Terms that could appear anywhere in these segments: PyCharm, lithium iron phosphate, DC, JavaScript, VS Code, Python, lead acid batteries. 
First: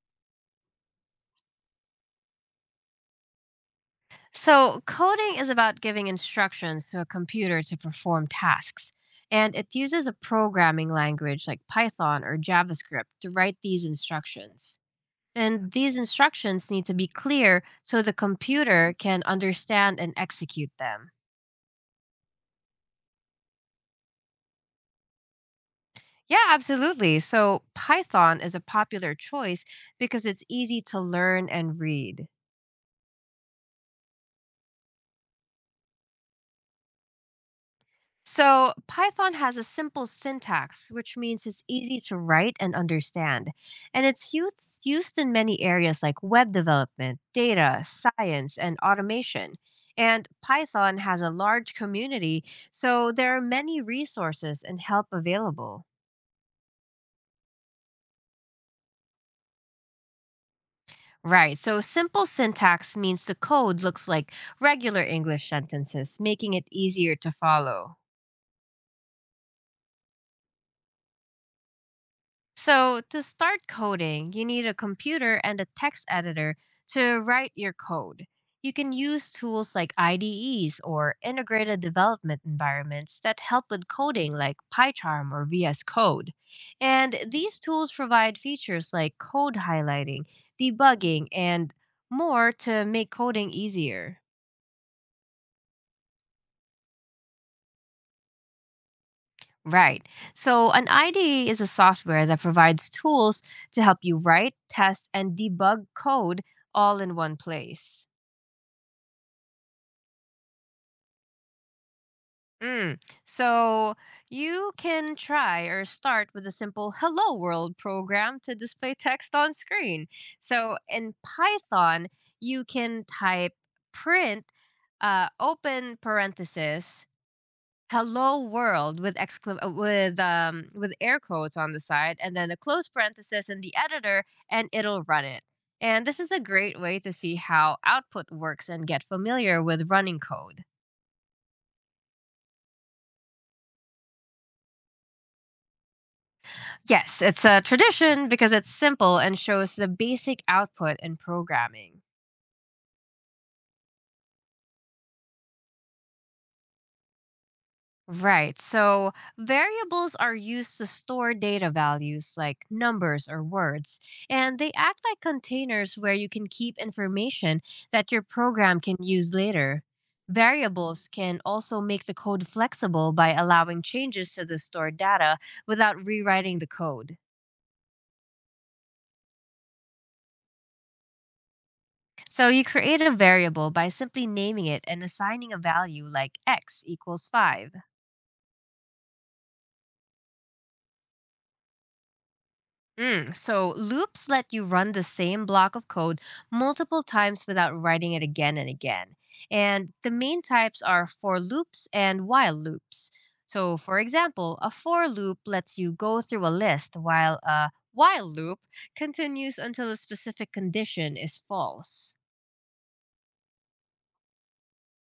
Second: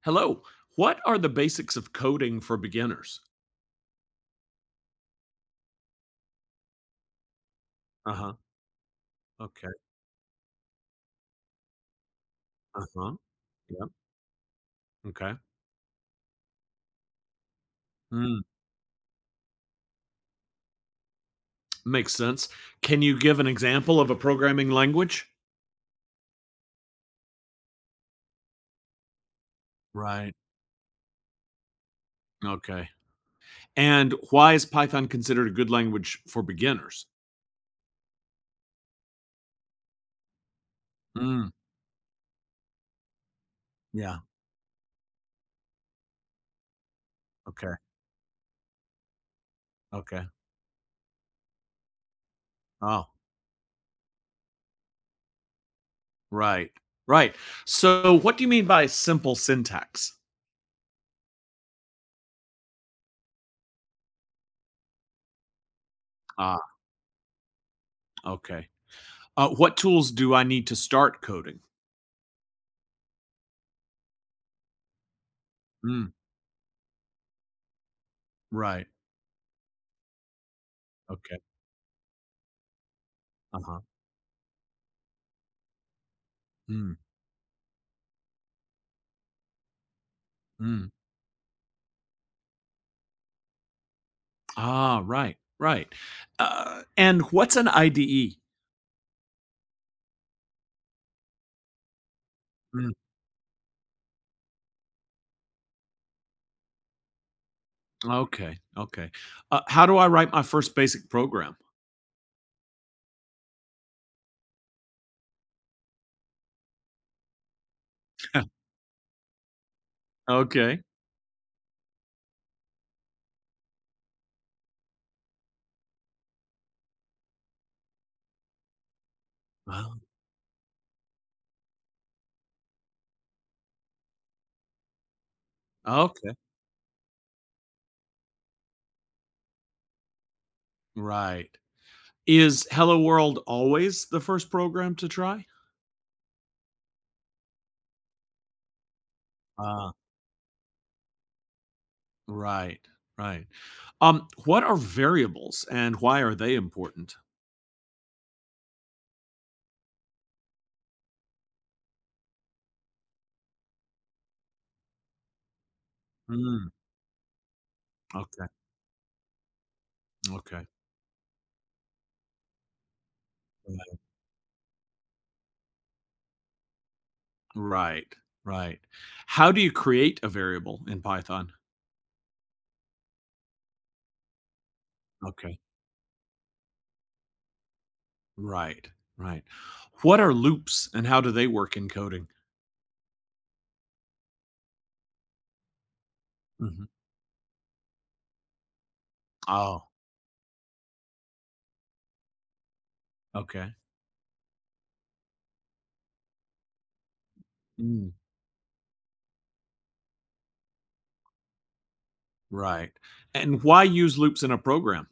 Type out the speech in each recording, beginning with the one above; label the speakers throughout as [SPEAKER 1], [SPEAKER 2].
[SPEAKER 1] Hello. What are the basics of coding for beginners?
[SPEAKER 2] So, coding is about giving instructions to a computer to perform
[SPEAKER 1] Uh-huh.
[SPEAKER 2] tasks, and
[SPEAKER 1] Okay.
[SPEAKER 2] it uses a programming language like Python or JavaScript
[SPEAKER 1] Uh-huh.
[SPEAKER 2] to write these
[SPEAKER 1] Yep.
[SPEAKER 2] instructions.
[SPEAKER 1] Okay.
[SPEAKER 2] And these instructions need to be clear so the
[SPEAKER 1] Mm,
[SPEAKER 2] computer can understand and execute them.
[SPEAKER 1] makes sense. Can you give an example of a programming language?
[SPEAKER 2] Yeah, absolutely. So, Python is a popular choice because
[SPEAKER 1] Right.
[SPEAKER 2] it's easy to learn and read.
[SPEAKER 1] Okay. And why is Python considered a good language for beginners?
[SPEAKER 2] So, Python has a simple syntax, which means
[SPEAKER 1] Mm,
[SPEAKER 2] it's easy to write and understand. And
[SPEAKER 1] yeah.
[SPEAKER 2] it's used in many areas like web development,
[SPEAKER 1] Okay.
[SPEAKER 2] data, science, and automation. And
[SPEAKER 1] Okay.
[SPEAKER 2] Python has a large community,
[SPEAKER 1] Oh,
[SPEAKER 2] so there are many resources and help available.
[SPEAKER 1] right. Right. So, what do you mean by simple syntax?
[SPEAKER 2] Right, so simple syntax means the code looks like regular English sentences, making
[SPEAKER 1] Ah,
[SPEAKER 2] it easier to follow.
[SPEAKER 1] okay. What tools do I need to start coding?
[SPEAKER 2] So, to start coding, you need a computer and a text
[SPEAKER 1] Mm,
[SPEAKER 2] editor to write your code. You
[SPEAKER 1] right.
[SPEAKER 2] can use tools like IDEs or
[SPEAKER 1] Okay.
[SPEAKER 2] integrated development environments that
[SPEAKER 1] Uh
[SPEAKER 2] help
[SPEAKER 1] huh.
[SPEAKER 2] with coding like PyCharm or VS Code.
[SPEAKER 1] Mm,
[SPEAKER 2] And these tools provide features like code highlighting,
[SPEAKER 1] mm.
[SPEAKER 2] debugging, and more to make coding easier.
[SPEAKER 1] Ah, right, right. And what's an IDE?
[SPEAKER 2] Right. So, an IDE is a software that provides
[SPEAKER 1] Mm,
[SPEAKER 2] tools to help you write, test, and debug code all in one place.
[SPEAKER 1] okay, okay. How do I write my first basic program?
[SPEAKER 2] Mm. So, you can try or start with a simple Hello World program to display text on screen. So,
[SPEAKER 1] Okay.
[SPEAKER 2] in Python, you can type print open parenthesis "Hello world" with excla uh,
[SPEAKER 1] Wow.
[SPEAKER 2] with, um, with air quotes on the side and then a close parenthesis in the editor and it'll run it. And this is
[SPEAKER 1] Okay.
[SPEAKER 2] a great way to see how output works and get familiar with running code.
[SPEAKER 1] Right. Is Hello World always the first program to try?
[SPEAKER 2] Yes, it's a tradition because it's simple and shows the
[SPEAKER 1] Ah,
[SPEAKER 2] basic output in programming.
[SPEAKER 1] right, right. What are variables and why are they important?
[SPEAKER 2] Right. So variables are used to store data values like numbers or words, and they act like containers where you can
[SPEAKER 1] Mm,
[SPEAKER 2] keep information that your
[SPEAKER 1] okay,
[SPEAKER 2] program can use later.
[SPEAKER 1] okay.
[SPEAKER 2] Variables can also make the code flexible by allowing
[SPEAKER 1] Right,
[SPEAKER 2] changes to the stored data without rewriting the code.
[SPEAKER 1] right, right. How do you create a variable in Python?
[SPEAKER 2] So you create a variable by simply naming it and assigning a
[SPEAKER 1] Okay.
[SPEAKER 2] value like x equals 5.
[SPEAKER 1] Right, right. What are loops and how do they work in coding?
[SPEAKER 2] Mm, so loops let you run the same block of code
[SPEAKER 1] Mhm.
[SPEAKER 2] multiple times without writing it again and again.
[SPEAKER 1] Oh,
[SPEAKER 2] And the main types are for loops and while loops.
[SPEAKER 1] okay.
[SPEAKER 2] So, for example, a for loop lets you go through a list, while a
[SPEAKER 1] Mm,
[SPEAKER 2] while loop continues until a specific condition is false.
[SPEAKER 1] right. And why use loops in a program?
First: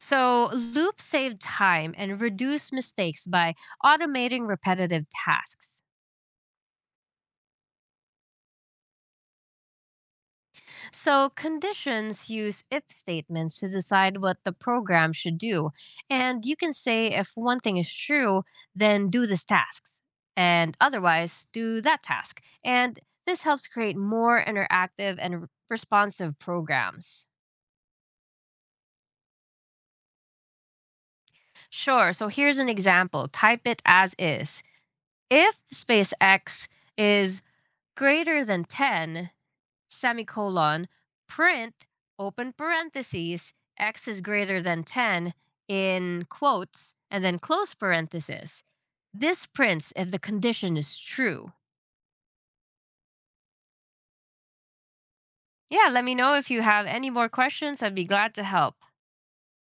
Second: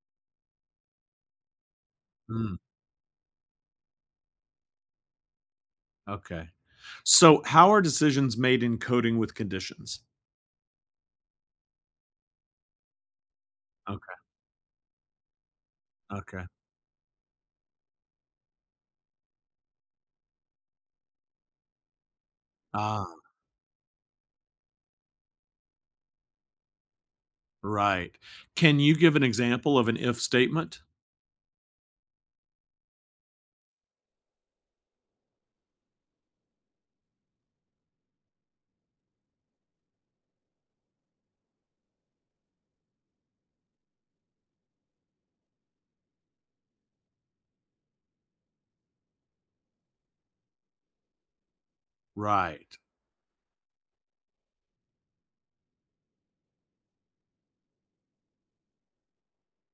[SPEAKER 2] So, loops save time and
[SPEAKER 1] Mm,
[SPEAKER 2] reduce mistakes by automating repetitive tasks.
[SPEAKER 1] okay. So how are decisions made in coding with conditions?
[SPEAKER 2] So, conditions use if statements to decide
[SPEAKER 1] Okay.
[SPEAKER 2] what the program should do. And
[SPEAKER 1] Okay.
[SPEAKER 2] you can say if one thing is true, then do this task, and otherwise, do that task. And
[SPEAKER 1] Ah,
[SPEAKER 2] this helps create more interactive and responsive programs.
[SPEAKER 1] right. Can you give an example of an if statement?
[SPEAKER 2] Sure, so here's an example, type it as is. If space x is greater than 10, semicolon, print, open parentheses, x is greater than 10 in quotes, and then close parentheses. This prints if the condition is true.
[SPEAKER 1] Right.
[SPEAKER 2] Yeah, let me know if you have any more questions. I'd be glad to help.